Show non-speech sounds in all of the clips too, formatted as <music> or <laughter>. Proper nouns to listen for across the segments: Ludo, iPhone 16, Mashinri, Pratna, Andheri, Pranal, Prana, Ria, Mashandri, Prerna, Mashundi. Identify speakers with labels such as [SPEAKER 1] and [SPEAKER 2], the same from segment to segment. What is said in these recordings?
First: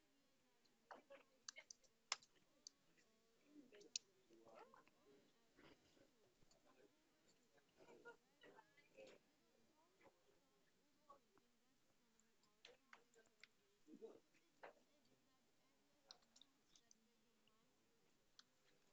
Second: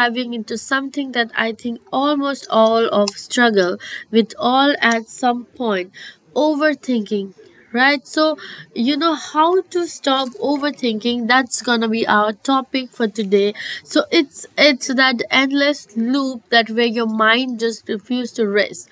[SPEAKER 1] diving into something that I think almost all of struggle with all at some point overthinking, right? So, you know how to stop overthinking, that's gonna be our topic for today. So it's that endless loop that where your mind just refuses to rest.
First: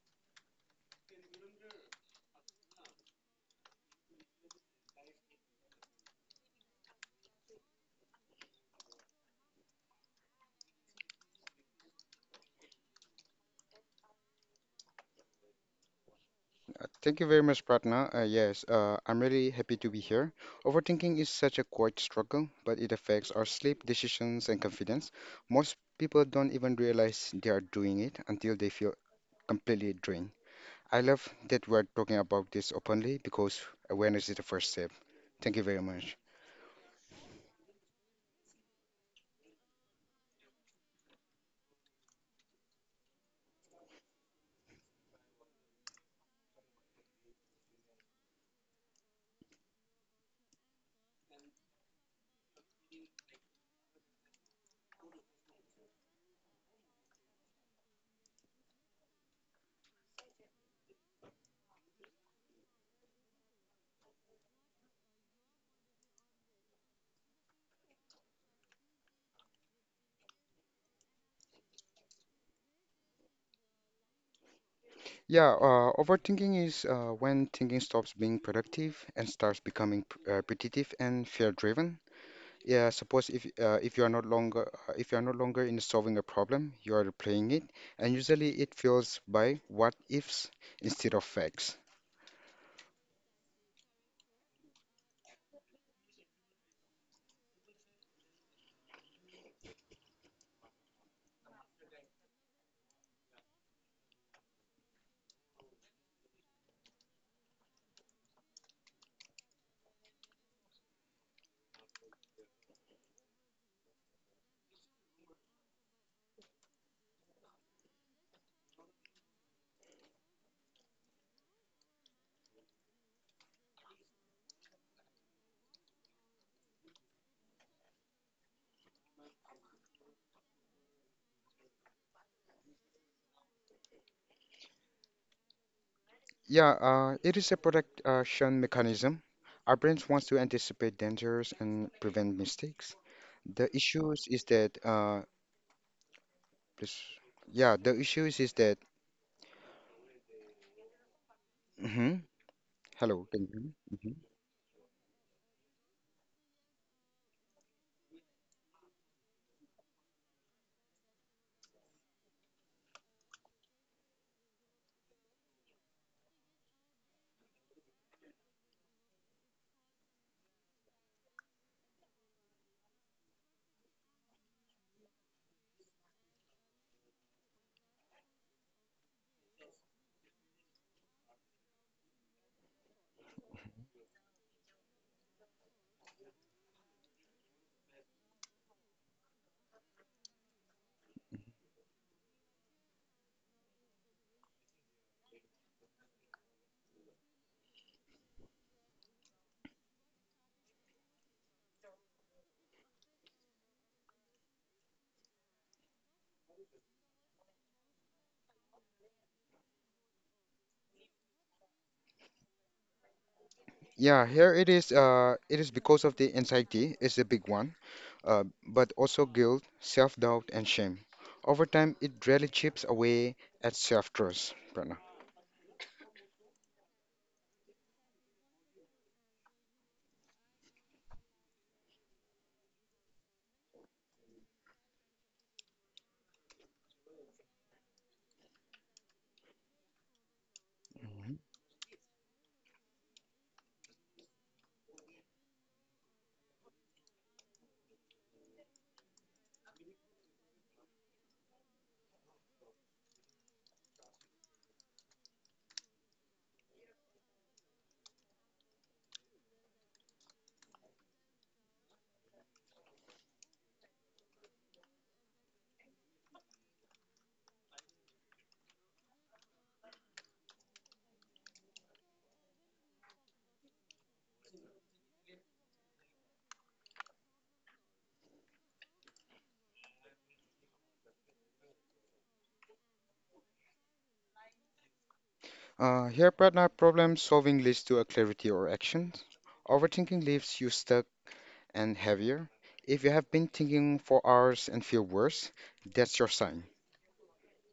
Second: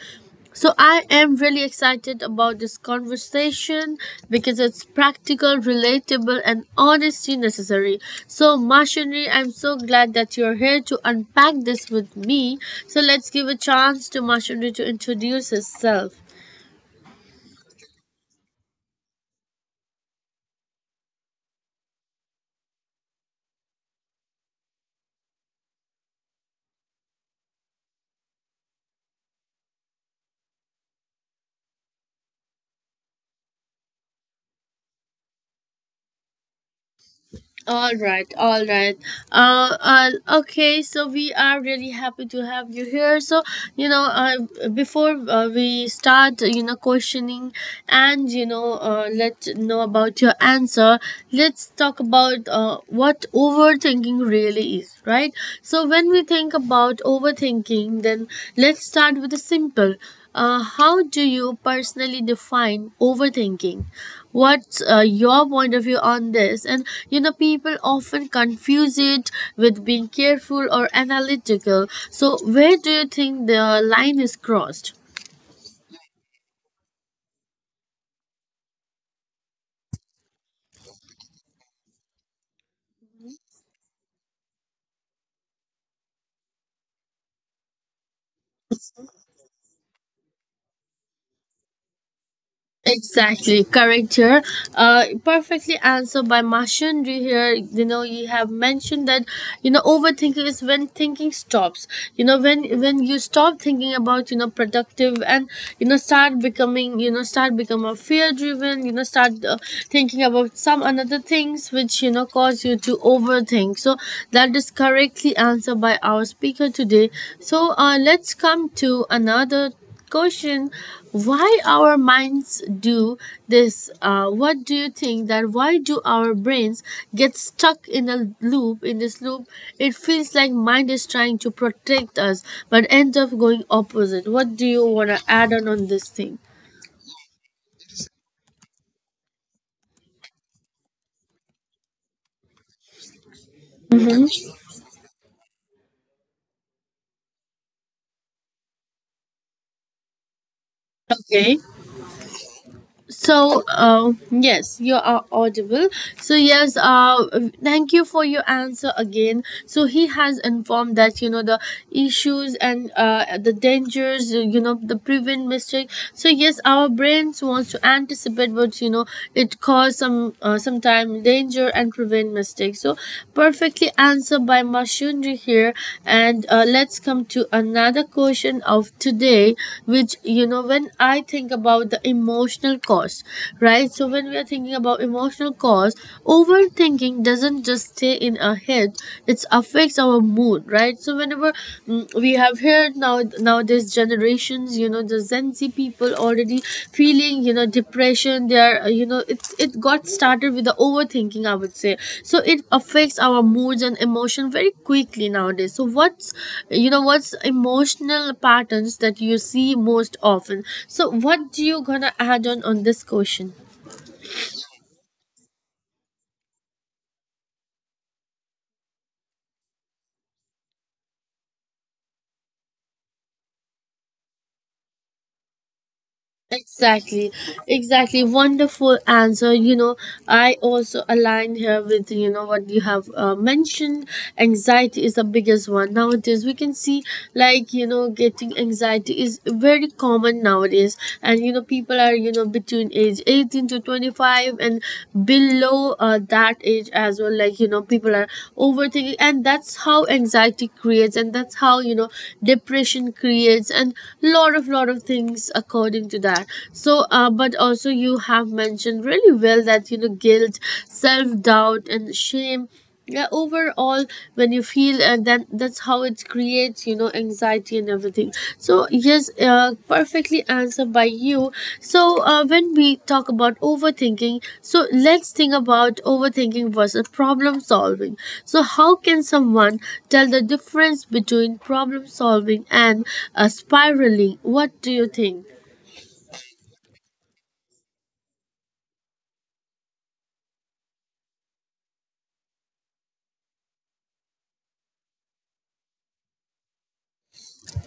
[SPEAKER 1] So I am really excited about this conversation because it's practical, relatable, and honesty necessary. So Mashinri, I'm so glad that you're here to unpack this with me. So let's give a chance to Mashinri to introduce herself.
[SPEAKER 2] Thank you very much, Pratna. Yes, I'm really happy to be here. Overthinking is such a quiet struggle, but it affects our sleep, decisions, and confidence. Most people don't even realize they are doing it until they feel completely drained. I love that we're talking about this openly because awareness is the first step. Thank you very much.
[SPEAKER 1] All right, all right. Uh, uh, okay, so we are really happy to have you here. So, before we start, questioning and, let know about your answer, let's talk about what overthinking really is, right? So, when we think about overthinking, then let's start with the simple. How do you personally define overthinking? What's your point of view on this? And people often confuse it with being careful or analytical. So, where do you think the line is crossed?
[SPEAKER 2] Yeah, Overthinking is when thinking stops being productive and starts becoming repetitive and fear-driven. Yeah, suppose if you are not longer if you are no longer in solving a problem, you are replaying it, and usually it fills by what ifs instead of facts.
[SPEAKER 1] Exactly, correct here. Perfectly answered by Mashandri here. You have mentioned that overthinking is when thinking stops. When you stop thinking about, productive, and start becoming, start become a fear driven. Start thinking about some another things which, cause you to overthink. So that is correctly answered by our speaker today. So let's come to another question, why our minds do this. What do you think, that why do our brains get stuck in a loop, in this loop? It feels like mind is trying to protect us but ends up going opposite. What do you want to add on this thing?
[SPEAKER 2] Yeah, it is a protection mechanism. Our brains wants to anticipate dangers and prevent mistakes. The issues is that this, yeah, the issues is that.
[SPEAKER 1] Okay.
[SPEAKER 2] hmm Hello, can you
[SPEAKER 1] So,
[SPEAKER 2] hear me? Mhm.
[SPEAKER 1] yes, you are audible. So, yes, thank you for your answer again. So, he has informed that, the issues and the dangers, the prevent mistake. So, yes, our brains wants to anticipate, but, it cause some, sometime danger and prevent mistakes. So, perfectly answered by machinery here. And let's come to another question of today, which, when I think about the emotional cost, right? So, when we are thinking about emotional cost, overthinking doesn't just stay in our head, it affects our mood, right? So, whenever we have heard now nowadays generations, the Gen Z people already feeling, depression. They are it got started with the overthinking, I would say. So it affects our moods and emotion very quickly nowadays. So what's, what's emotional patterns that you see most often? So what do you gonna add on this question?
[SPEAKER 2] Yeah, here it is. It is because of the anxiety is the big one, but also guilt, self-doubt, and shame. Over time, it really chips away at self-trust, Prerna.
[SPEAKER 1] Exactly, exactly. Wonderful answer. I also align here with, what you have mentioned. Anxiety is the biggest one nowadays. We can see, like, getting anxiety is very common nowadays. And,
[SPEAKER 2] Mhm.
[SPEAKER 1] people are, between age 18 to 25 and below that age as well. Like, people are overthinking. And that's how anxiety creates. And that's how, depression creates. And lot of things according to that. So but also you have mentioned really well that, guilt, self-doubt, and shame. Yeah, overall when you feel, and that's how it creates, anxiety and everything. So yes, perfectly answered by you. So when we talk about overthinking, so let's think about overthinking versus problem solving. So how can someone tell the difference between problem solving and spiraling? What do you think?
[SPEAKER 2] Here, Pratna, problem solving leads to a clarity or actions. Overthinking leaves you stuck and heavier. If you have been thinking for hours and feel worse, that's your sign.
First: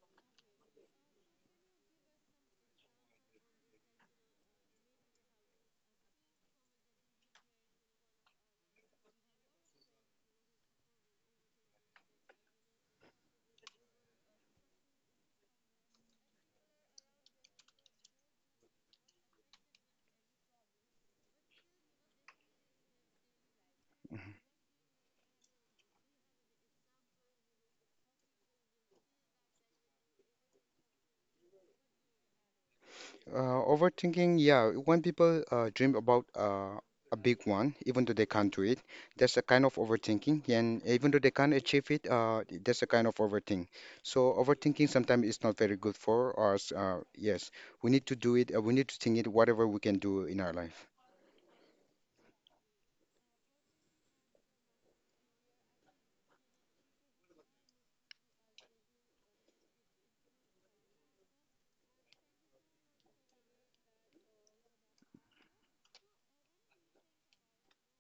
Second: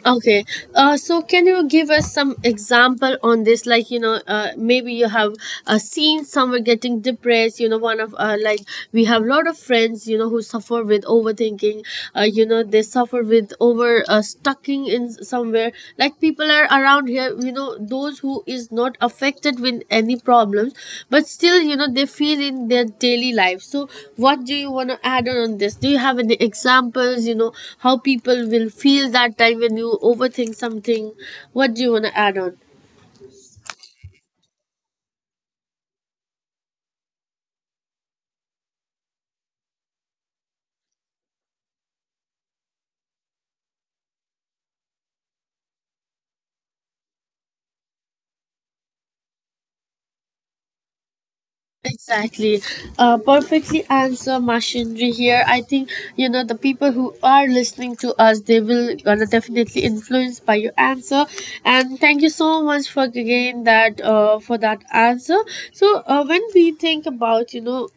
[SPEAKER 1] Okay, so can you give us some example on this? Like, maybe you have seen someone getting depressed. One of like we have a lot of friends. Who suffer with overthinking. They suffer with over stucking in somewhere. Like people are around here, those who is not affected with any problems, but still, they feel in their daily life. So
[SPEAKER 2] Mm-hmm.
[SPEAKER 1] what do you want to add on this? Do you have any examples? How people will feel that time when you overthink something? What do you want to add on?
[SPEAKER 2] Overthinking, yeah. When people dream about a big one, even though they can't do it, that's a kind of overthinking. And even though they can't achieve it, that's a kind of overthink. So overthinking sometimes is not very good for us. Yes, we need to do it. We need to think it, whatever we can do in our life.
[SPEAKER 1] Exactly. Perfectly answer machinery here. I think, the people who are listening to us, they will gonna definitely influenced by your answer. And thank you so much for again that, for that answer. So, when we think about,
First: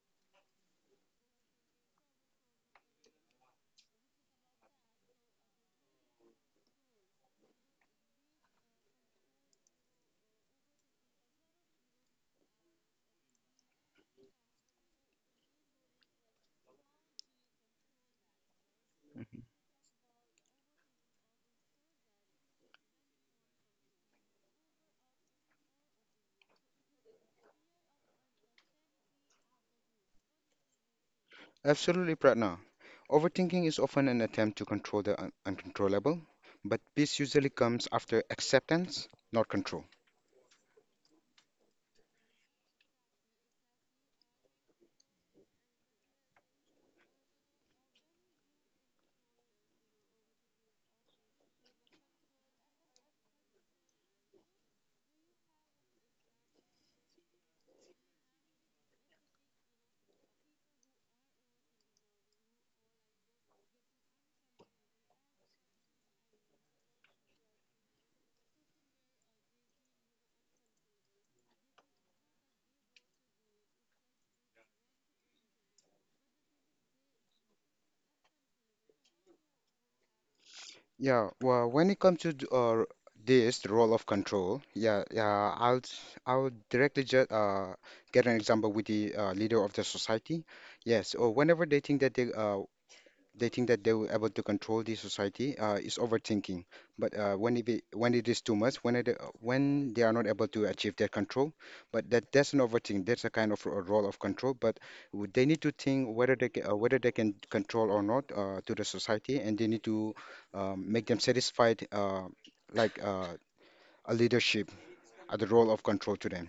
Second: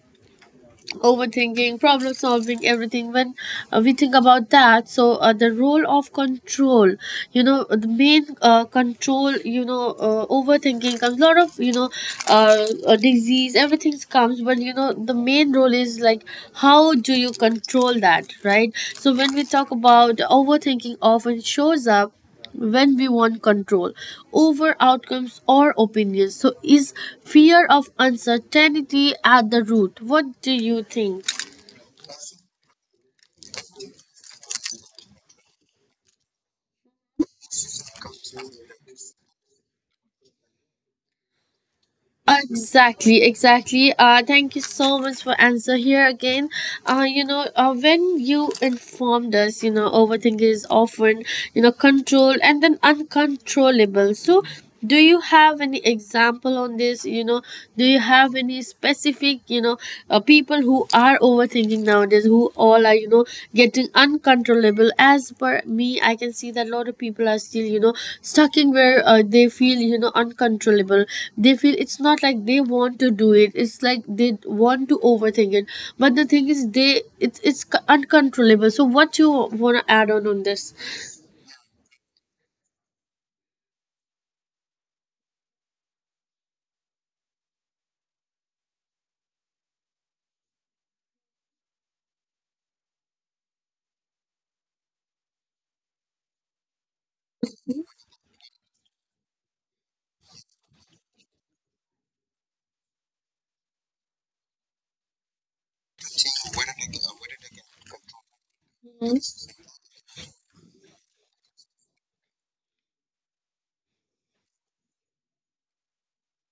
[SPEAKER 1] overthinking, problem solving, everything. When we think about that, so the role of control, the main control, overthinking comes. A lot of, disease, everything comes, but, the main role is like, how do you control that, right? So when we talk about overthinking, often shows up when we want control over outcomes or opinions. So, is fear of uncertainty at the root? What do you think?
[SPEAKER 2] Absolutely, Pratna. Overthinking is often an attempt to control the un uncontrollable, but peace usually comes after acceptance, not control.
[SPEAKER 1] Exactly, exactly. Thank you so much for answer here again. When you informed us, overthinking is often, controlled and then uncontrollable. So, do you have any example on this? Do you have any specific, people who are overthinking? Thinking nowadays, who all are, getting uncontrollable? As per me, I can see that a lot of people are still, stuck in where they feel, uncontrollable. They feel it's not like they want to do it, it's like they want to overthink it. But the thing is, they, it's c- uncontrollable. So what you want to add on this?
[SPEAKER 2] When it comes to the role of control, yeah, yeah, I'll directly just get an example with the leader of the society. Yes, or whenever they think that they think that they were able to control the society is overthinking. But when it is too much, when they are not able to achieve their control, but that's an overthink. That's a kind of a role of control. But they need to think whether they whether they can control or not to the society, and they need to make them satisfied, like uh, a leadership, the role of control to them.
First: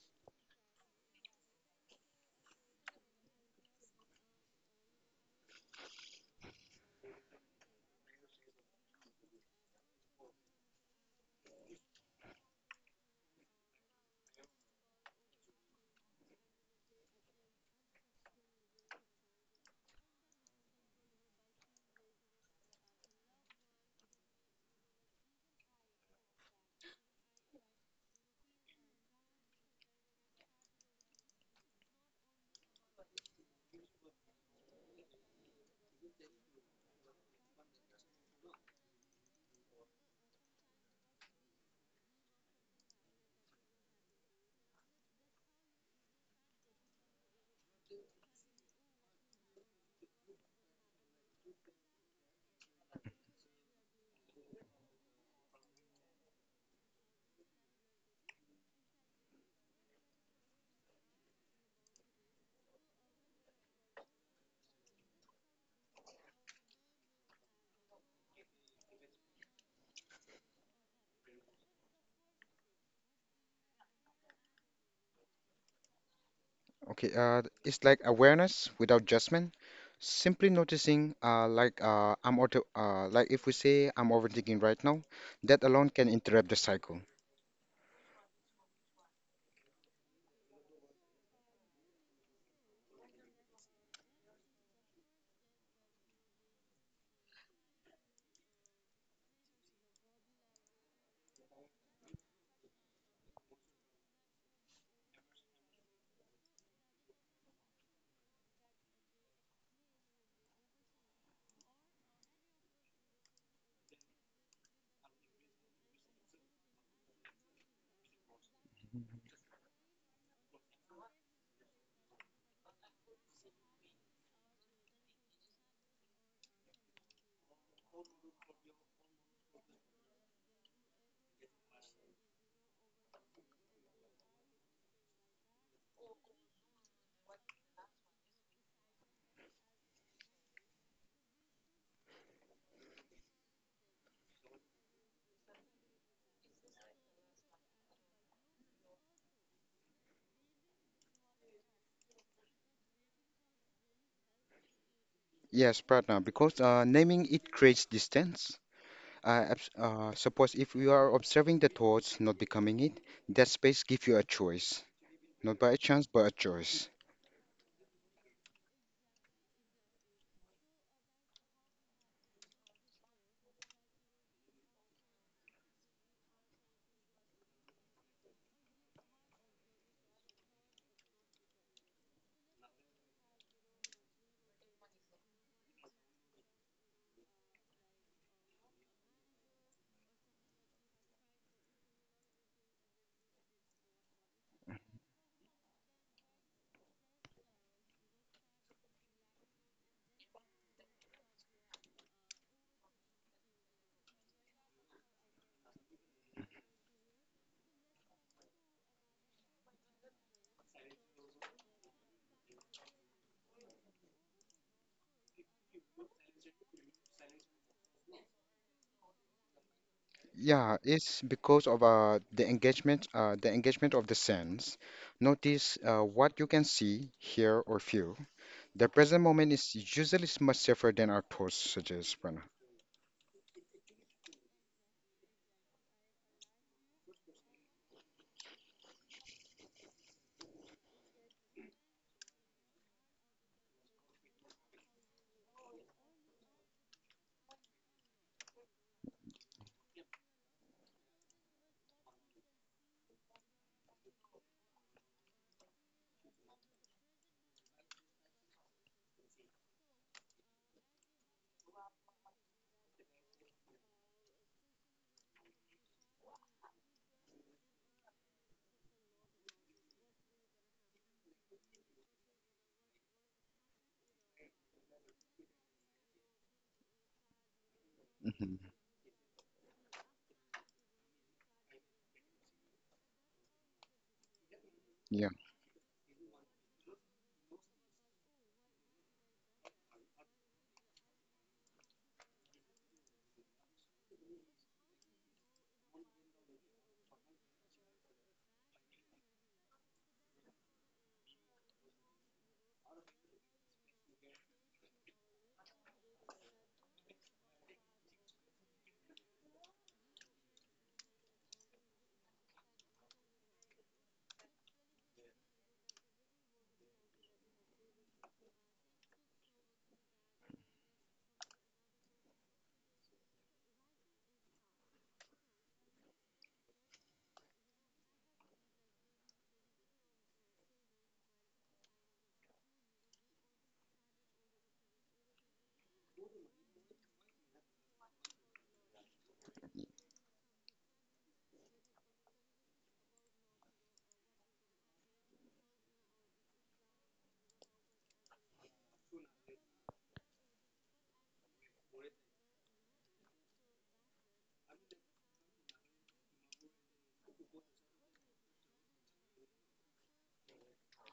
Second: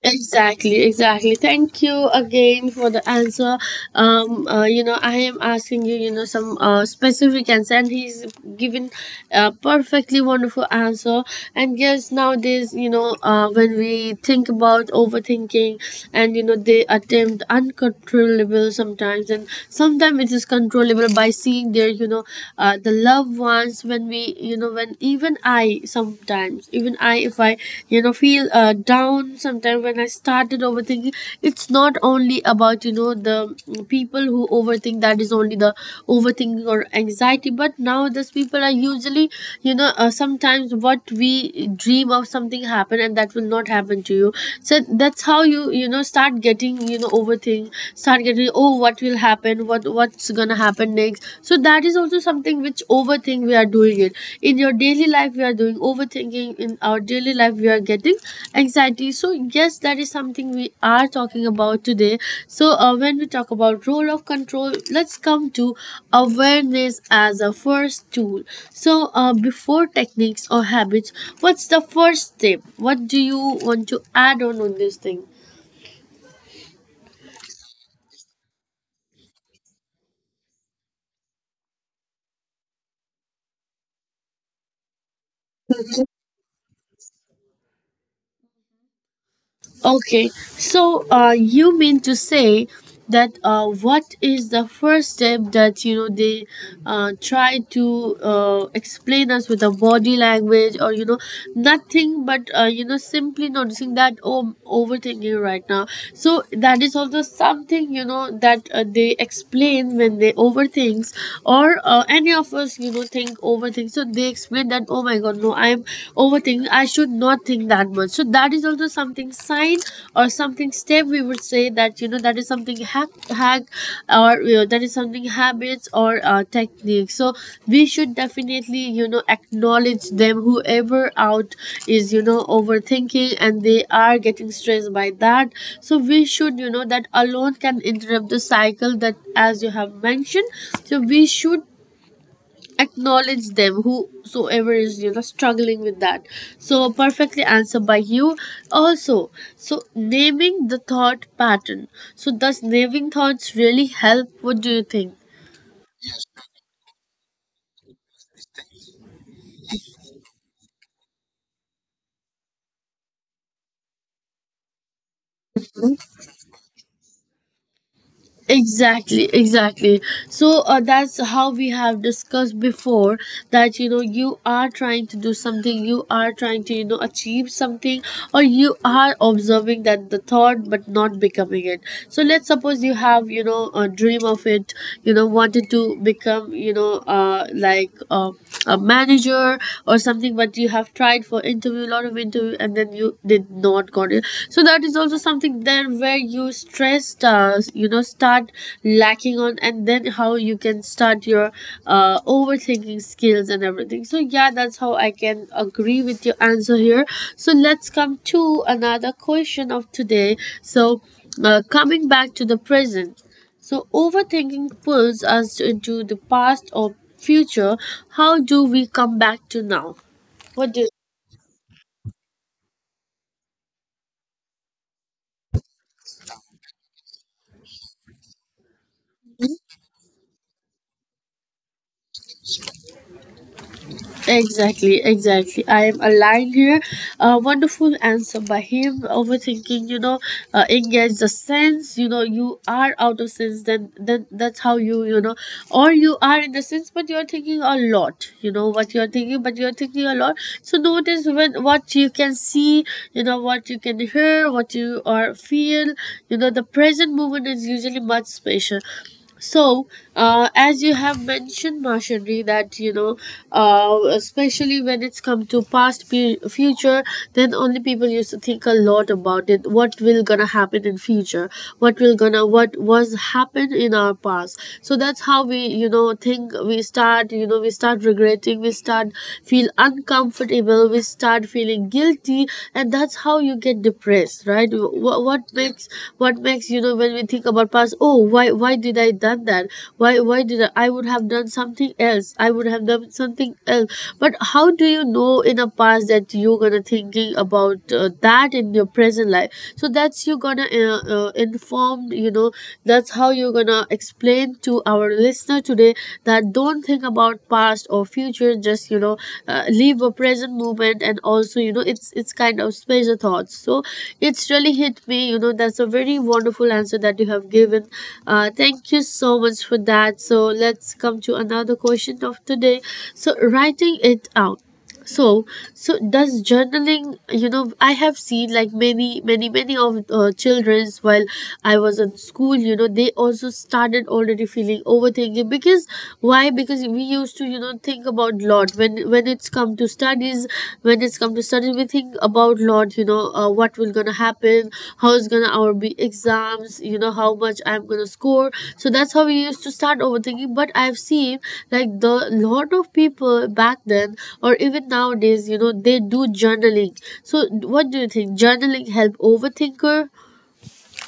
[SPEAKER 1] Exactly, exactly. Thank you again for the answer. I am asking you, some specific answer, and he's given a perfectly wonderful answer. And yes, nowadays, when we think about overthinking, and, they attempt uncontrollable sometimes, and sometimes it is controllable by seeing their, the loved ones. When we, when even I, sometimes, even I, if I, feel down sometimes when I started overthinking. It's not only about, the people who overthink, that is only the overthinking or anxiety. But now these people are usually, sometimes what we dream of something happen, and that will not happen to you. So that's how you, you know, start getting, overthink, start getting, oh, what will happen, what it's gonna happen next. So that is also something which overthink we are doing it in your daily life. We are doing overthinking in our daily life, we are getting anxiety. So yes, that is something we are talking about today. So when we talk about role of control, let's come to awareness as a first tool. So before techniques or habits, what's the first step? What do you want to add on this thing?
[SPEAKER 2] Okay, it's like awareness without judgment, simply noticing, I'm auto, like if we say I'm overthinking right now, that alone can interrupt the cycle.
[SPEAKER 1] Okay, so you mean to say that what is the first step that, they try to explain us with a body language or, nothing, but simply noticing that, oh, I'm overthinking right now. So that is also something, that they explain when they overthinks or any of us, think overthink. So they explain that, oh my god, no, I'm overthinking, I should not think that much. So that is also something sign or something step, we would say, that, that is something hack or, that is something habits or technique. So we should definitely, acknowledge them whoever out is, overthinking and they are getting stressed by that. So we should, that alone can interrupt the cycle, that as you have mentioned. So we should acknowledge them whosoever is, struggling with that. So perfectly answered by you also. So naming the thought pattern, so does naming thoughts really help? What do you think?
[SPEAKER 2] Yes, Pratna, because naming it creates distance. Suppose if you are observing the thoughts, not becoming it, that space gives you a choice, not by a chance, but a choice.
[SPEAKER 1] Exactly, exactly. So that's how we have discussed before, that, you are trying to do something, you are trying to, achieve something, or you are observing that the thought but not becoming it. So let's suppose you have, a dream of it, wanted to become, like a manager or something, but you have tried for interview, lot of interview, and then you did not got it. So that is also something there where you stress, start lacking on, and then how you can start your overthinking skills and everything. So yeah, that's how I can agree with your answer here. So let's come to another question of today. So coming back to the present. So overthinking pulls us into the past or future. How do we come back to now? What
[SPEAKER 2] Yeah,
[SPEAKER 1] do
[SPEAKER 2] it's because of the engagement of the sense. Notice what you can see, hear, or feel. The present moment is usually much safer than our thoughts suggest, Prana.
[SPEAKER 1] Exactly, exactly. I am aligned here. A wonderful answer by him. Overthinking, engage the sense. You know, you are out of sense. Then that's how you, or you are in the sense, but you are thinking a lot. You know what you are thinking, but you are thinking a lot. So notice when what you can see. You know what you can hear, what you are feel. You know the present moment is usually much special. So, as you have mentioned, machinery, that you know, especially when it's come to past, future, then only people used to think a lot about it. What will gonna happen in future? What will gonna what was happened in our past? So that's how we you know think. We start you know we start
[SPEAKER 2] Hmm.
[SPEAKER 1] regretting. We start feel uncomfortable. We start feeling guilty, and that's how you get depressed, right? what,
[SPEAKER 2] Yeah,
[SPEAKER 1] what makes, what makes you know when we think about past? Oh, why did I done that? Why did i would have done something else. I would have done something else, but how do you know in a past that you're gonna thinking about that in your present life? So that's you gonna inform you know, that's how you're gonna explain to our listener today, that don't think about past or future, just you know, live a present moment, and also you know it's kind of space of thoughts. So it's really hit me you know, that's a very wonderful answer that you have given. Thank you so much for that. So let's come to another question of today. So writing it out. So so does journaling, you know, I have seen like many of children's while I was in school, you know they also started already feeling overthinking because, why? Because we used to you know think about lot when it's come to studies, when it's come to studies we think about Lord, you know, what will gonna happen? How is gonna our be exams? You know, how much I'm gonna score? So that's how we used to start overthinking. But I've seen like the lot of people back then, or even nowadays, you know, they do journaling. So what do you think? Journaling help overthinker?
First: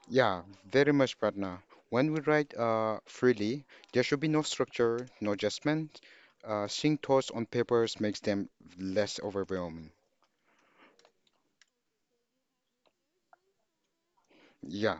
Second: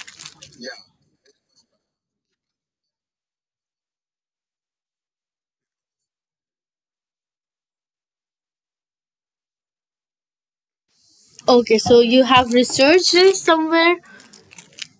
[SPEAKER 2] yeah, very much, Prana. When we write freely, there should be no structure, no judgment. Seeing thoughts on papers makes them less overwhelming.
[SPEAKER 1] Okay, so you have researched this somewhere?
[SPEAKER 2] Yeah.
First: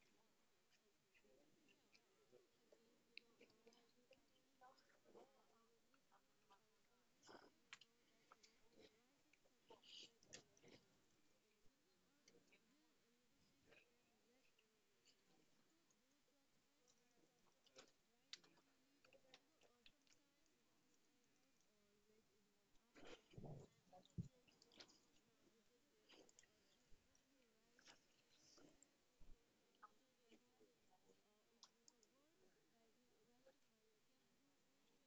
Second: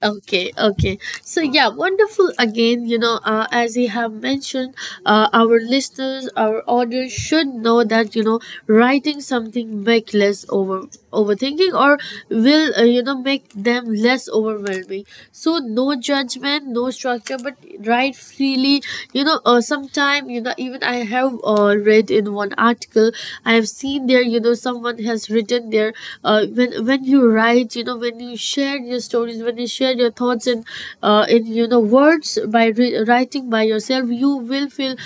[SPEAKER 1] Okay, okay. So yeah, wonderful. Again, you know, as you have mentioned, our listeners, our audience should know that you know writing something make less over overthinking, or will you know make them less overwhelming. So no judgment, no structure, but write freely. You know, sometime you know even I have read in one article. I have seen there, you know someone has written there when when you write, you know when you share your stories, when you share your thoughts in you know words by writing by yourself, you will feel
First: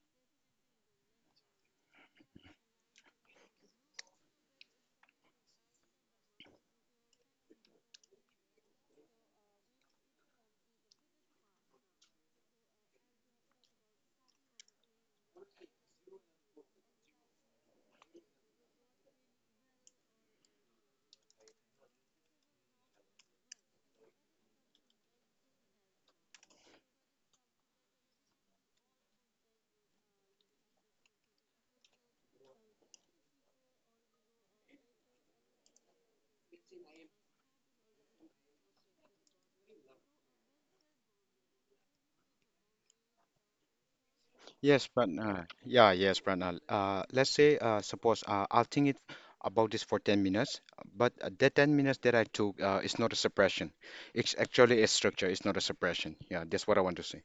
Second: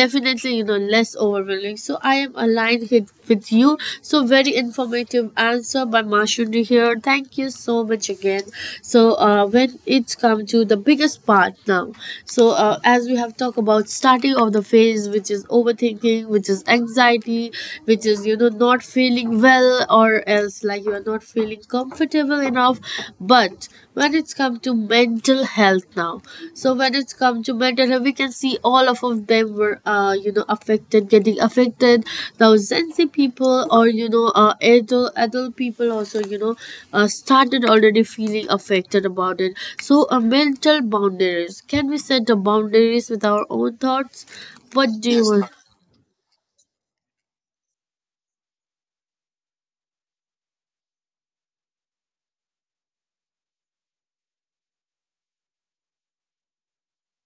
[SPEAKER 1] definitely you know less overwhelming. So I am aligned here with you. So very informative answer by Mashundi here. Thank you so much again. So when it's come to the biggest part now. So as we have talked about starting of the phase, which is overthinking, which is anxiety, which is you know you're not feeling well, or else like you're not feeling comfortable enough. But when it's come to mental health now, so when it's come to mental health we can see all of them were you know affected, getting affected now. Zenzi people or you know adult people also you know started already feeling affected about it. So mental boundaries, can we set the boundaries with our own thoughts?
[SPEAKER 2] Yes,
[SPEAKER 1] What do you Yes,
[SPEAKER 2] Pranal.
[SPEAKER 1] want
[SPEAKER 2] Yeah, yes, Pranal. Let's say, suppose I'll think it about this for 10 minutes, but that 10 minutes that I took is not a suppression. It's actually a structure. It's not a suppression. Yeah, that's what I want to say.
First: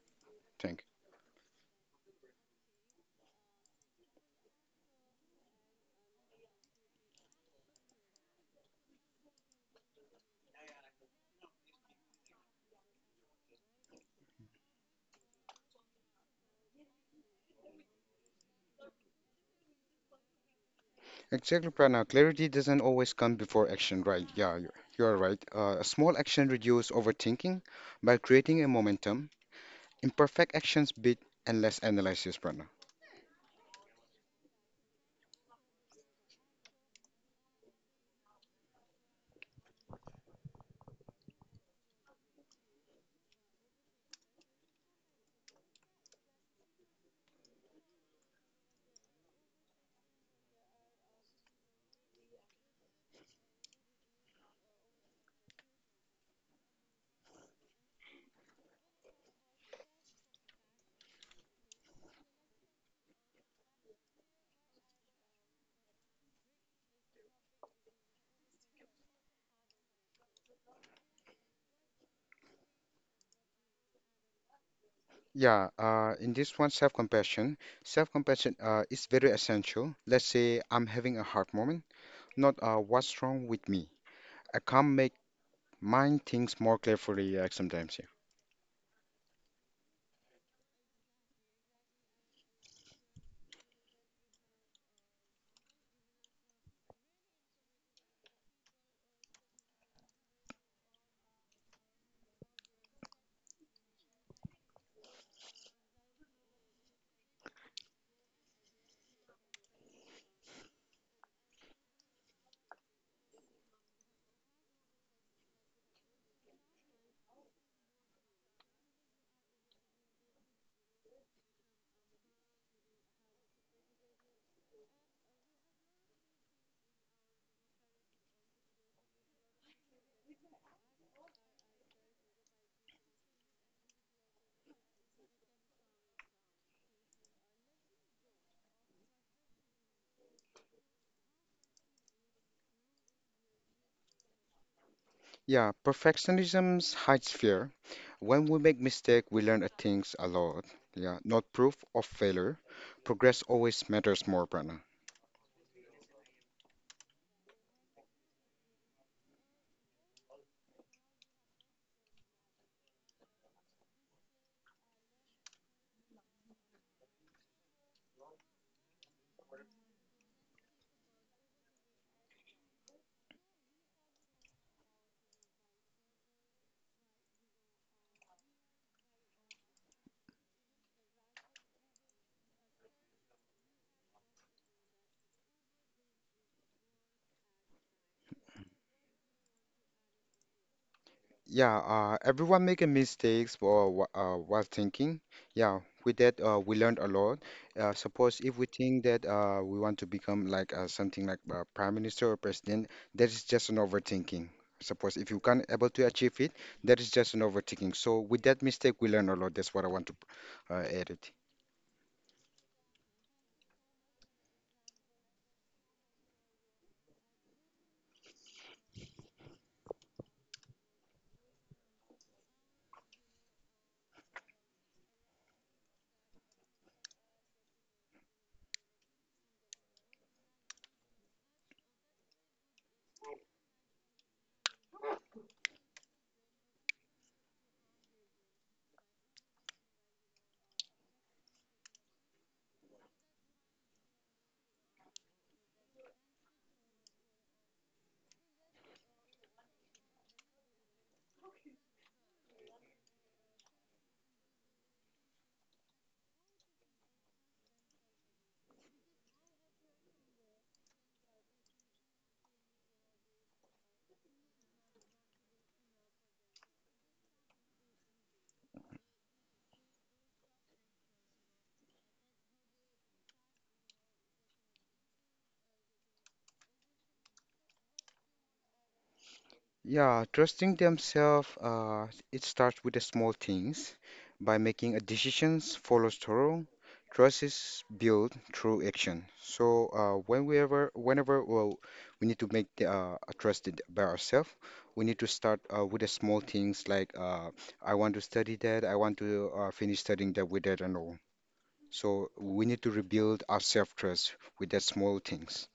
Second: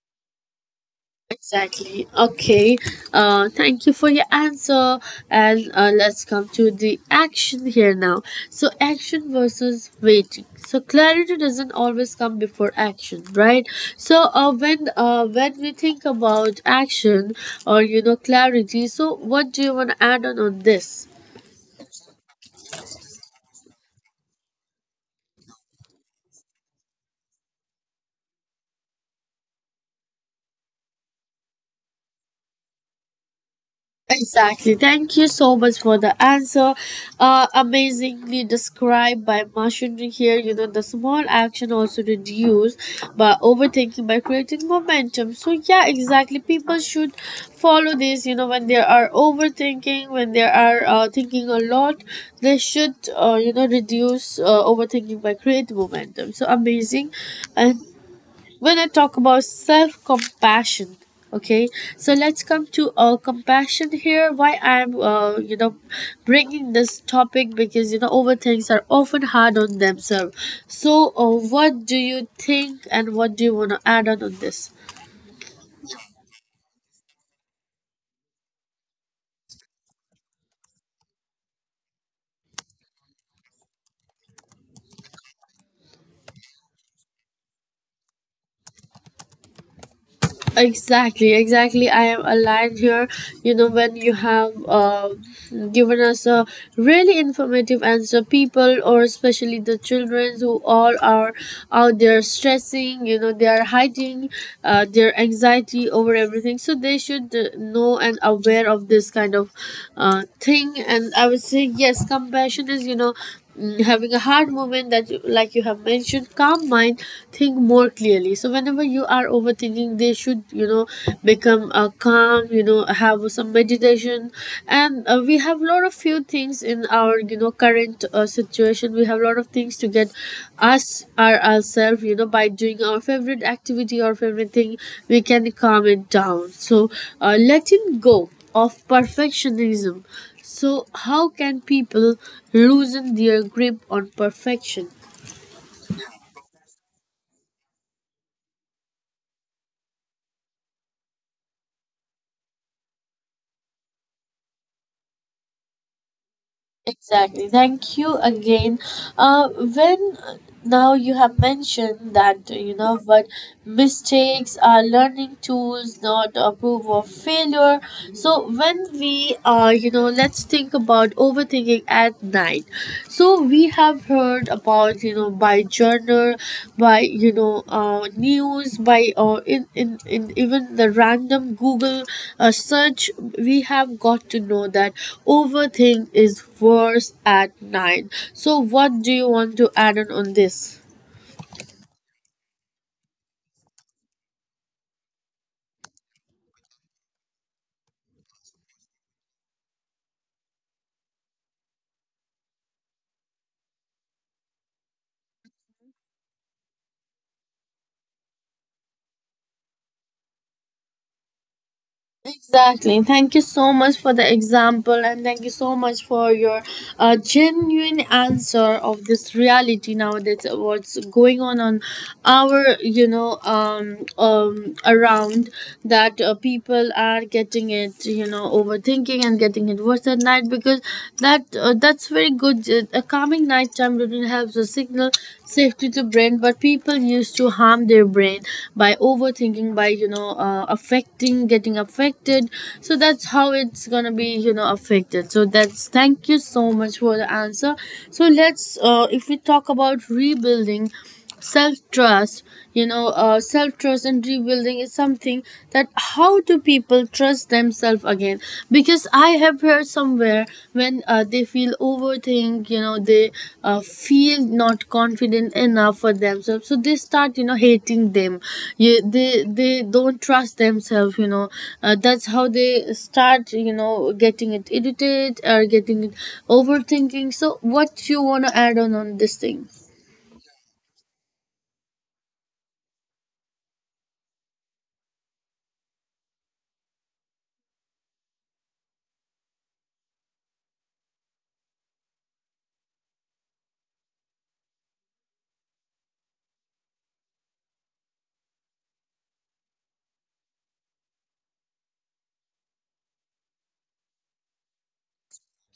[SPEAKER 2] Thank you.
[SPEAKER 1] Exactly. Okay. Thank you for your answer. And let's come to the action here now. So, action versus waiting. So, clarity doesn't always come before action, right? So, when we think about action or you know clarity, so what do you want to add on this?
[SPEAKER 2] Exactly, Prana. Clarity doesn't always come before action, right? Yeah, you are right. A small action reduces overthinking by creating a momentum. Imperfect actions beat endless analysis, Prana.
[SPEAKER 1] Exactly. Thank you so much for the answer. Amazingly described by machinery here. You know, the small action also reduce by overthinking by creating momentum. So yeah, exactly. People should follow this. You know, when they are overthinking, when they are thinking a lot, they should you know reduce overthinking by create momentum. So amazing, and when I talk about self compassion. Okay, so let's come to compassion here. Why I'm, you know, bringing this topic because you know overthinks are often hard on themselves. So, what do you think, and what do you want to add on this?
[SPEAKER 2] Self-compassion. Self-compassion is very essential. Let's say I'm having a hard moment, not what's wrong with me. I can't make mind things more clearly like sometimes.
[SPEAKER 1] Exactly, exactly. I am aligned here. You know, when you have given us a really informative answer, people or especially the children who all are out there stressing, you know, they are hiding their anxiety over everything. So they should know and aware of this kind of thing. And I would say, yes, compassion is, you know, mm, having a hard moment that you, like you have mentioned, calm mind, think more clearly. So whenever you are overthinking, they should you know become calm, you know have some meditation, and we have a lot of few things in our you know current situation. We have a lot of things to get us our ourselves, you know, by doing our favorite activity or favorite thing. We can calm it down. So letting go of perfectionism. So, how can people loosen their grip on perfection?
[SPEAKER 2] Yeah, perfectionism hides fear. When we make mistake, we learn a things a lot. Yeah, not proof of failure. Progress always matters more, Prana.
[SPEAKER 1] Exactly. Thank you again. When now you have mentioned that you know, but mistakes are learning tools, not approve of failure. So when we you know, let's think about overthinking at night. So we have heard about you know by journal, by you know news, by or in even the random Google search, we have got to know that overthink is worse at night. So, what do you want to add on this?
[SPEAKER 2] Yeah, Everyone making mistakes while thinking. Yeah, with that, we learned a lot. Suppose if we think that we want to become like something like prime minister or president, that is just an overthinking. Suppose if you can't able to achieve it, that is just an overthinking. So with that mistake, we learn a lot. That's what I want to add it.
[SPEAKER 1] Exactly. Thank you so much for the example, and thank you so much for your genuine answer of this reality nowadays. What's going on our you know around, that people are getting it you know overthinking and getting it worse at night. Because that that's very good. A calming nighttime routine helps us signal safety to brain, but people used to harm their brain by overthinking, by you know, affecting, getting affected. So that's how it's gonna be, you know, affected. So that's, thank you so much for the answer. So let's, if we talk about rebuilding, self trust, you know self trust and rebuilding is something that, how do people trust themselves again? Because I have heard somewhere, when they feel overthink, you know they feel not confident enough for themselves, so they start you know hating them. Yeah, they don't trust themselves, you know that's how they start you know getting it irritated or getting it overthinking. So what you want to add on this thing?
[SPEAKER 2] Yeah, Trusting themselves, it starts with the small things by making a decisions, follow through. Trust is built through action. So whenever well, we need to make the, a trusted by ourselves, we need to start with the small things I want to study that, I want to finish studying that with that and all. So we need to rebuild our self-trust with that small things.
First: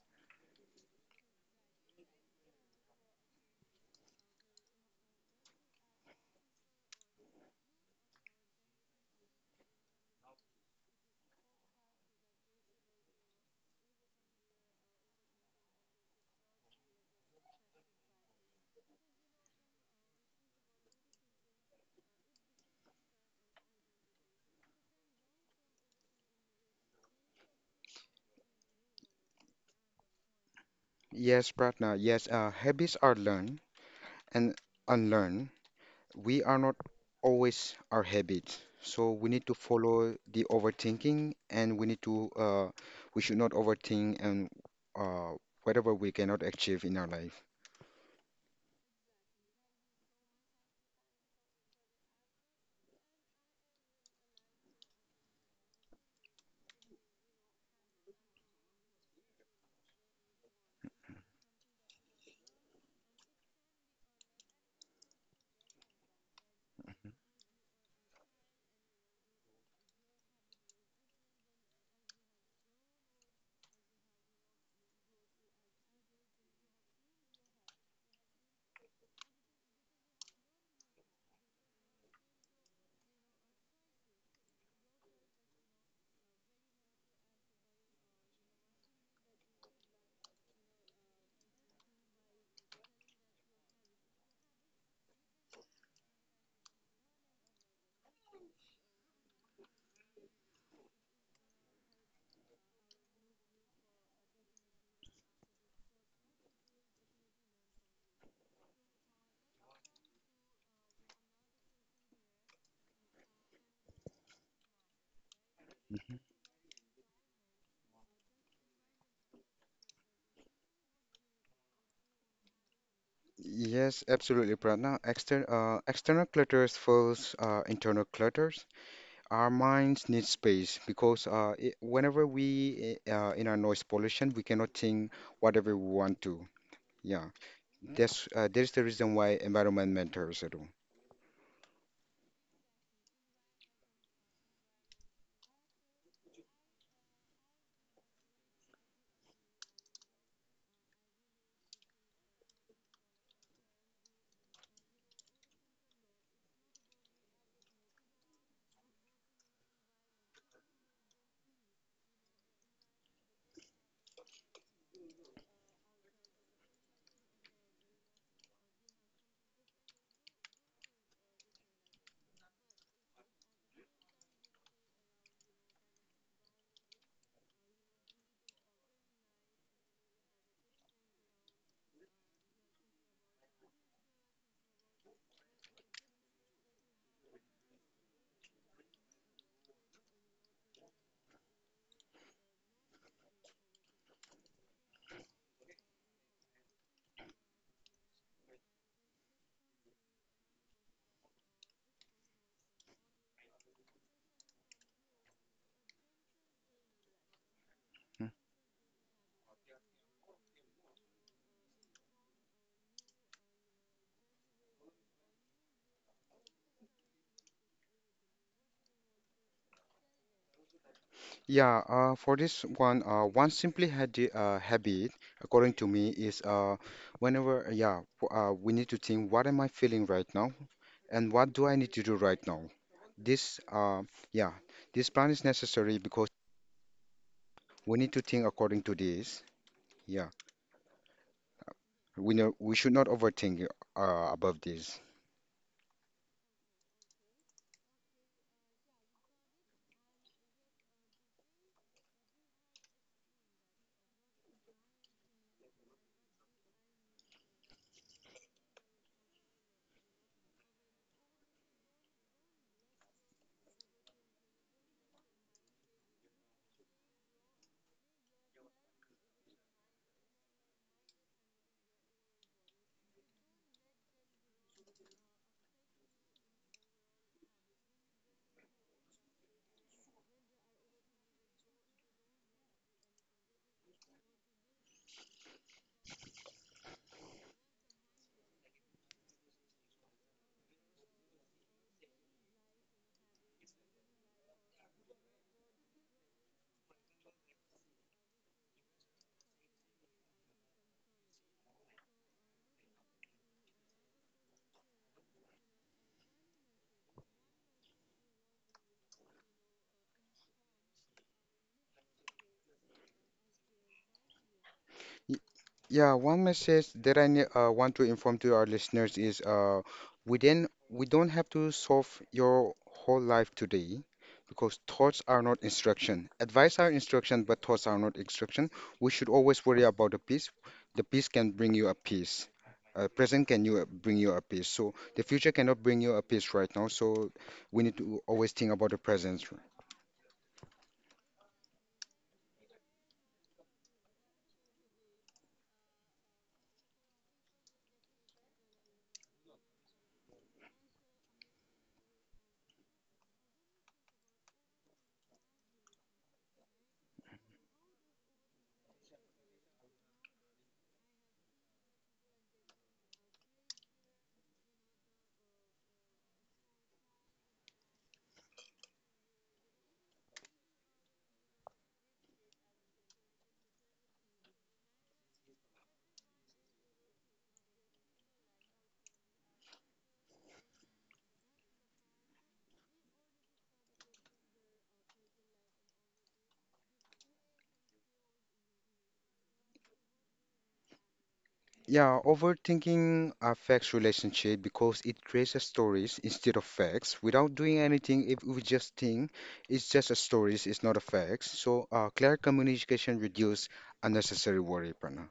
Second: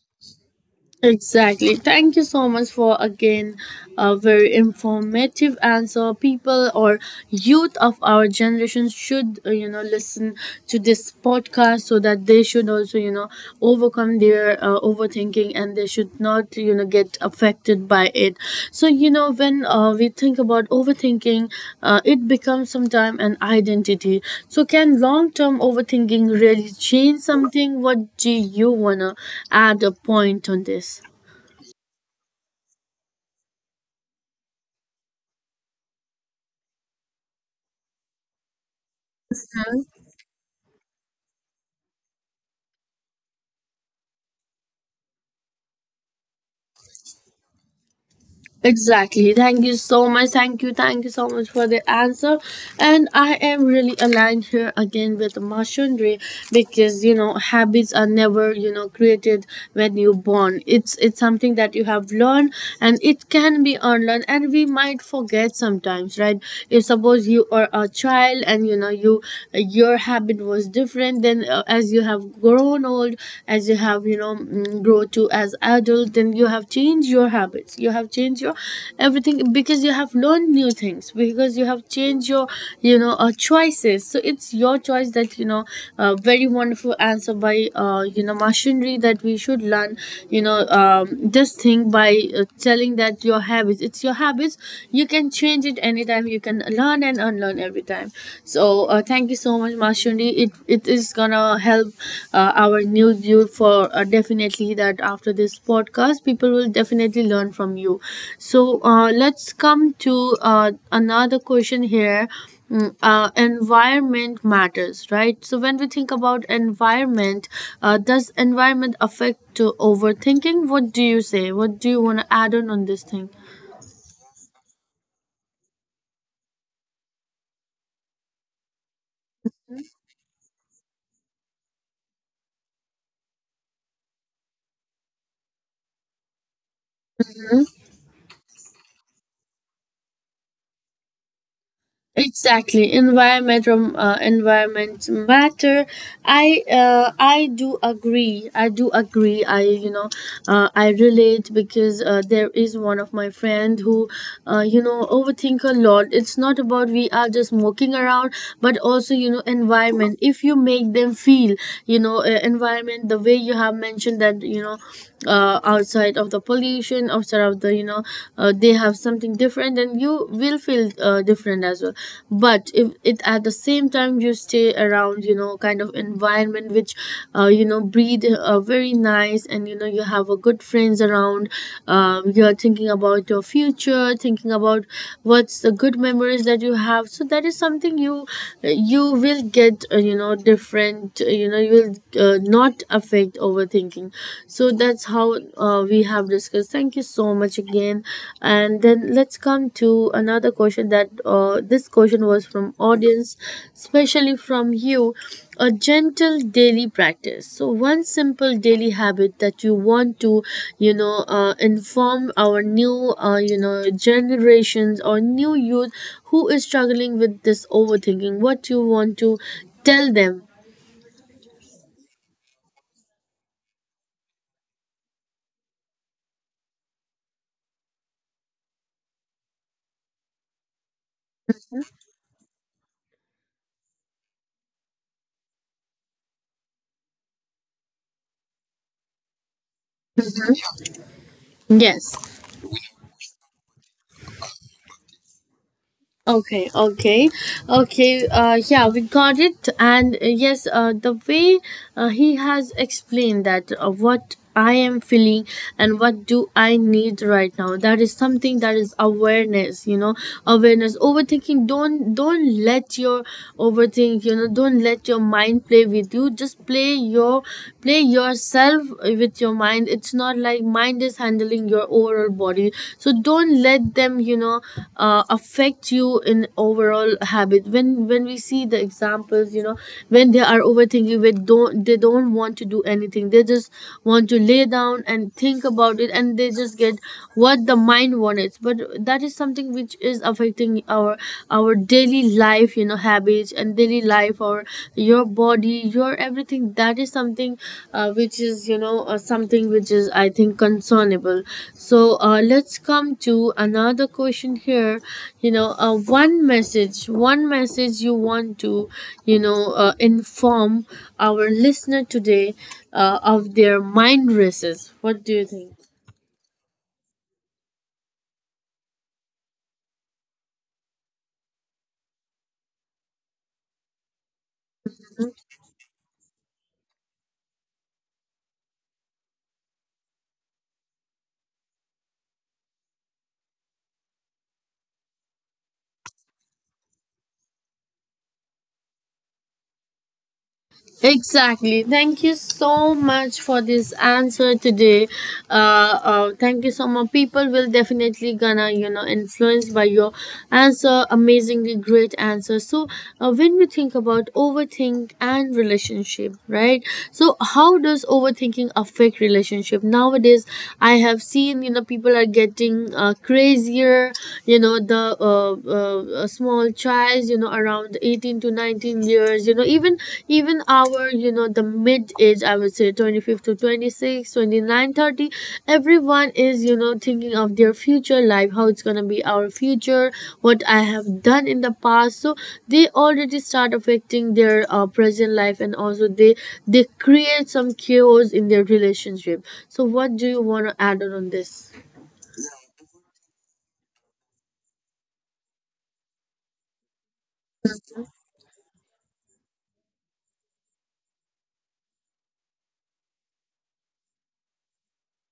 [SPEAKER 1] Exactly. Thank you so much for again a very informative answer. People or youth of our generation should you know listen to this podcast, so that they should also you know overcome their overthinking, and they should not you know get affected by it. So you know when we think about overthinking, it becomes sometime an identity. So can long term overthinking really change something? What do you want to add a point on this?
[SPEAKER 2] Yes, Pratna. Yes, Habits are learned and unlearned, we are not always our habits. So we need to follow the overthinking and we need to, we should not overthink and uh, whatever we cannot achieve in our life.
[SPEAKER 1] Exactly. Thank you so much. Thank you. Thank you so much for the answer. And I am really aligned here again with Mashundri, because you know habits are never you know created when you're born. It's something that you have learned, and it can be unlearned, and we might forget sometimes, right? If suppose you are a child and you know you your habit was different, then as you have grown old, as you have you know grow to as adult, then you have changed your habits, you have changed your everything because you have learned new things, because you have changed your choices. So it's your choice that you know very wonderful answer by you know machinery that we should learn you know um, this thing by telling that your habits, it's your habits, you can change it anytime, you can learn and unlearn every time. So thank you so much, Mashundi. It is gonna help our new youth for definitely that after this podcast, people will definitely learn from you. So let's come to uh, another question here. Environment matters, right? So when we think
[SPEAKER 2] Mhm.
[SPEAKER 1] about environment, does environment affect to overthinking? What do you say? What do you want to add on this thing?
[SPEAKER 2] Yes, absolutely, Pratna. External clutters first, internal clutters. Our minds need space because I whenever we I- in our noise pollution, we cannot think whatever we want to. Yeah, that is the reason why environment matters at all.
[SPEAKER 1] Exactly, environment environment matter. I do agree. I do agree. I you know I relate because there is one of my friend who you know overthink a lot. It's not about we are just walking around, but also you know environment. If you make them feel you know environment the way you have mentioned that you know outside of the pollution, outside of the they have something different and you will feel different as well. But if it at the same time you stay around you know kind of environment which you know breathe very nice, and you know you have a good friends around, you're thinking about your future, thinking about what's the good memories that you have, so that is something you you will get you know different, you know you will not affect overthinking. So that's how we have discussed. Thank you so much again. And then let's come to another question that this question was from audience, especially from you. A gentle daily practice. So one simple daily habit that you want to, you know, inform our new, you know, generations or new youth who is struggling with this overthinking. What you want to tell them?
[SPEAKER 2] One simply had habit, according to me, is we need to think, what am I feeling right now, and what do I need to do right now? This, uh, yeah, this plan is necessary because we need to think according to this. Yeah, we
[SPEAKER 1] Yes.
[SPEAKER 2] know we should not overthink above this.
[SPEAKER 1] Okay, okay, okay. Yeah, we got it. And yes, the way he has explained that what I am feeling and what do I need right now, that is something that is awareness. You know, awareness. Overthinking. Don't let your overthink. You know, don't let your mind play with you. Just play yourself with It's your mind, it's not like mind is handling your overall body, so don't let them you know affect you in overall habit. When we see the examples, you know, when they are overthinking, they don't want to do anything, they just want to lay down and think about it, and they just get what the mind wants. But that is something which is affecting our daily life, you know, habits and daily life, or your body, your everything, that is something which is you know something which is I think concernable. So let's come to another question here. You know one message, you want to you know inform our listener today of their mind races. What do you think?
[SPEAKER 2] Yeah, One message that want to inform to our listeners is we don't have to solve your whole life today because thoughts are not instruction. Advice are instruction, but thoughts are not instruction. We should always worry about the peace. The peace can bring you a peace. Present can you bring you a peace. So the future cannot bring you a peace right now. So we need to always think about the present.
[SPEAKER 1] Exactly. Thank you so much for this answer today. Thank you so much. People will definitely gonna you know influenced by your answer. Amazingly great answer. So when we think about overthink and relationship, right? So how does overthinking affect relationship nowadays? I have seen you know people are getting crazier. You know the small child you know around 18 to 19 years, you know, even our you know the mid age I would say 25 to 26, 29, 30. Everyone is you know thinking of their future life, how it's gonna be our future, what I have done in the past, so they already start affecting their present life, and also they create some chaos in their relationship. So what do you want to add on this?
[SPEAKER 2] Yeah, Overthinking affects relationship because it creates a stories instead of facts. Without doing anything, if we just think it's just a stories, it's not a facts. So clear communication reduce unnecessary worry, Prana.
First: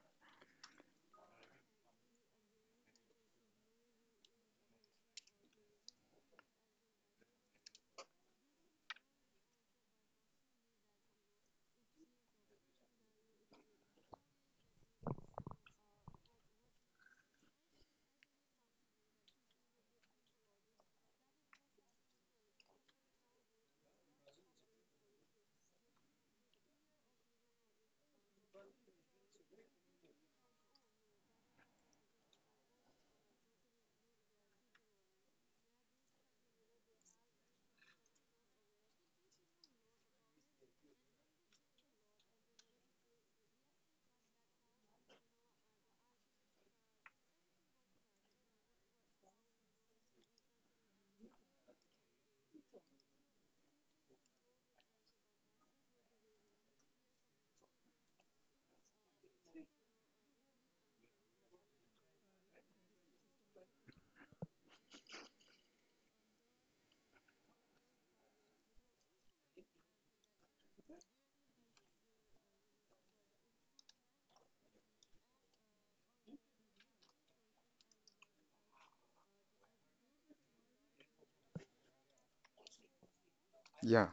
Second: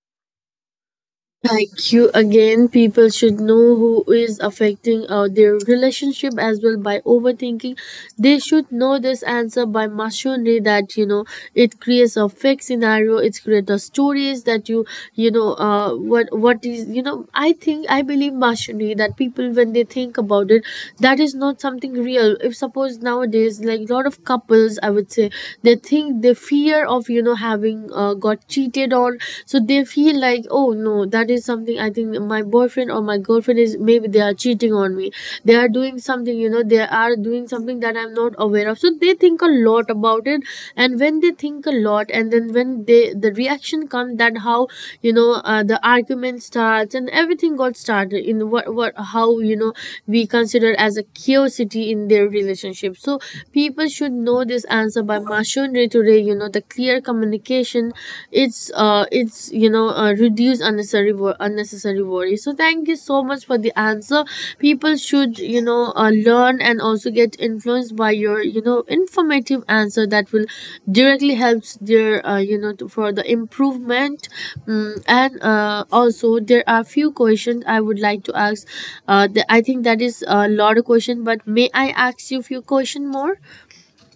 [SPEAKER 1] Thank you again. People should know who is affecting their relationship as well by overthinking. They should know this answer by machinery, that you know it creates a fake scenario. It creates a stories that you know what is you know I think I believe machinery that people when they think about it, that is not something real. If suppose nowadays like lot of couples I would say, they think they fear of you know having got cheated on, so they feel like oh no, that is something I think my boyfriend or my girlfriend is maybe they are cheating on me, they are doing something, you know, they are doing something that I'm not aware of, so they think a lot about it. And when they think a lot, and then when they the reaction comes, that how you know the argument starts, and everything got started in what how you know we consider as a curiosity in their relationship. So people should know this answer by machinery to you know the clear communication, it's you know reduce unnecessary worry. So thank you so much for the answer. People should you know learn and also get influenced by your you know informative answer that will directly helps their you know to, for the improvement. And also there are few questions I would like to ask I think that is a lot of question, but may I ask you few question more?
[SPEAKER 2] Yeah,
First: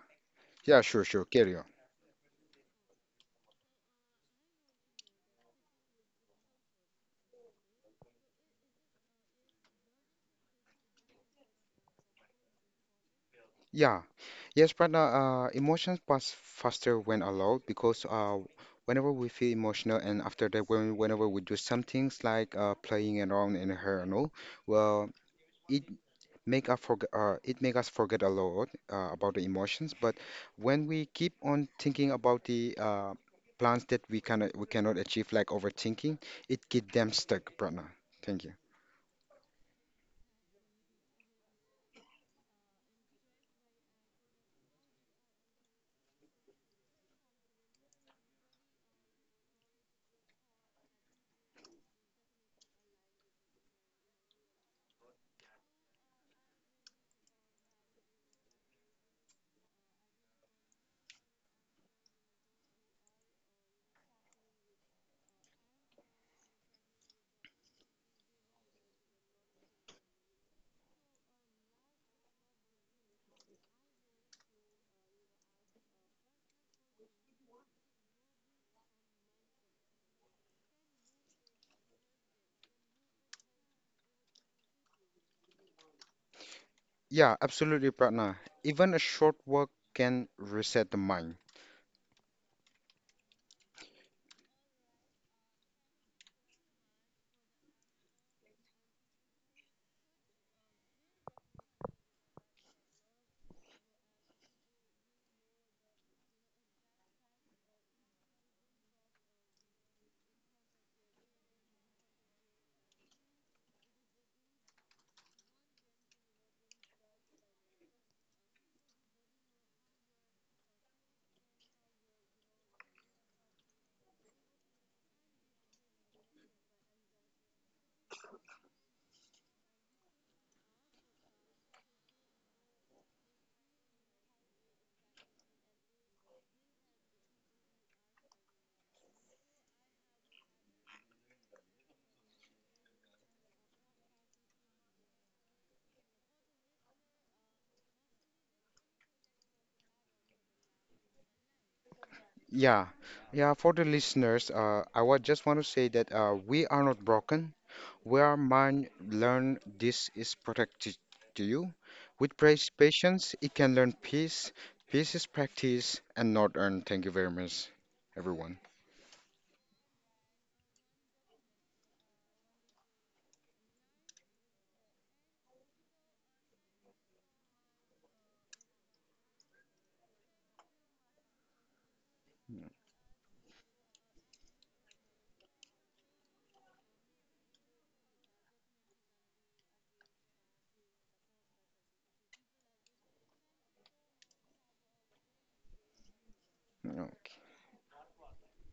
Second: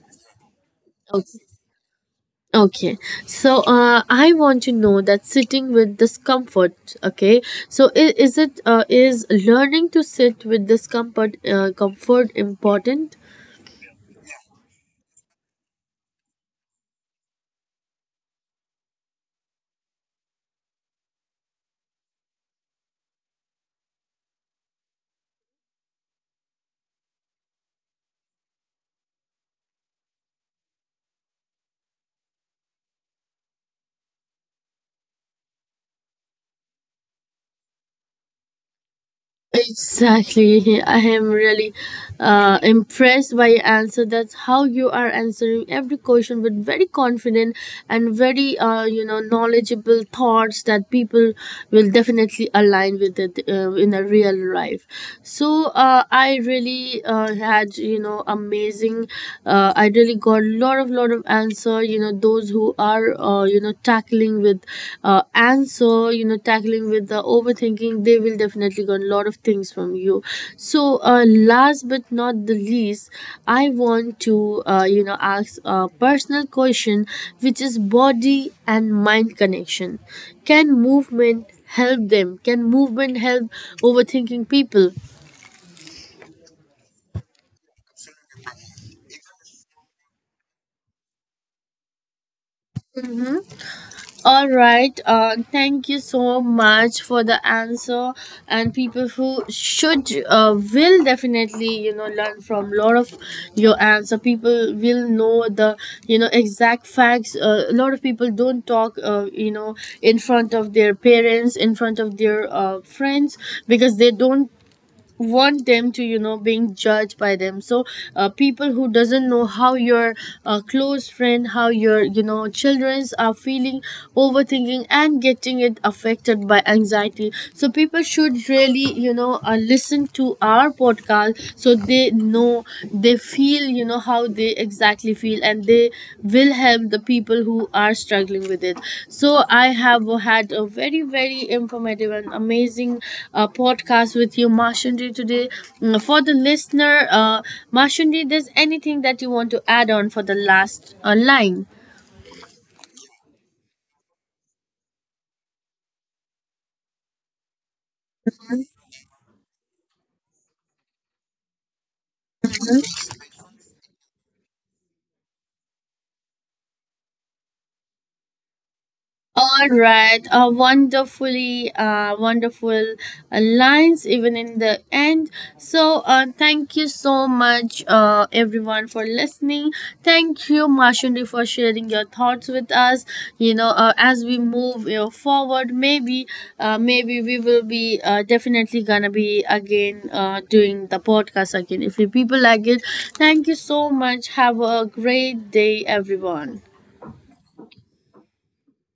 [SPEAKER 2] yeah, sure, sure,
[SPEAKER 1] Okay.
[SPEAKER 2] carry on.
[SPEAKER 1] Okay, so I want to know that sitting with discomfort. Okay, so is it is learning to sit with discomfort comfort important?
[SPEAKER 2] Yeah, yes, Prana. Emotions pass faster when allowed because whenever we feel emotional and after that, when whenever we do some things playing around in her, no, well. It, make us forget it make us forget a lot about the emotions but when we keep on thinking about the plans that we cannot achieve like overthinking, it get them stuck, Pratna. Thank you.
[SPEAKER 1] Exactly. <laughs> I am really impressed by your answer. That's how you are answering every question with very confident and very, you know, knowledgeable thoughts that people will definitely align with it in a real life. So I really had, you know, amazing. I really got a lot of answer. You know, those who are you know tackling with answer you know tackling with the overthinking, they will definitely learn a lot of things from you. So uh, last but not the least, I want to you know ask a personal question which is body and mind connection. Can movement help them? Can movement help overthinking people?
[SPEAKER 2] Yeah, absolutely, Pratna. Even a short walk can reset the mind.
[SPEAKER 1] All right. Thank you so much for the answer. And people who should will definitely you know learn from lot of your answer. People will know the you know exact facts. A lot of people don't talk you know in front of their parents, in front of their friends because they don't want them to you know being judged by them. So people who doesn't know how your close friend, how your you know childrens are feeling overthinking and getting it affected by anxiety, so people should really you know listen to our podcast, so they know they feel you know how they exactly feel, and they will help the people who are struggling with it. So I have had a very very informative and amazing podcast with you Mashundi today. For the listener, uh, Mashundi, there's anything that you want to add on for the last line?
[SPEAKER 2] Yeah, yeah for the listeners, I would just want to say that we are not broken, where man learn this is protected to you. With praise patience, it can learn peace. Peace is practice and not earned. Thank you very much, everyone.
[SPEAKER 1] All right, wonderfully, wonderful lines even in the end. So, thank you so much, everyone, for listening. Thank you, Mashundi, for sharing your thoughts with us. You know, as we move you know, forward, maybe, maybe we will be definitely gonna be again doing the podcast again if you people like it. Thank you so much. Have a great day, everyone.
[SPEAKER 2] Okay.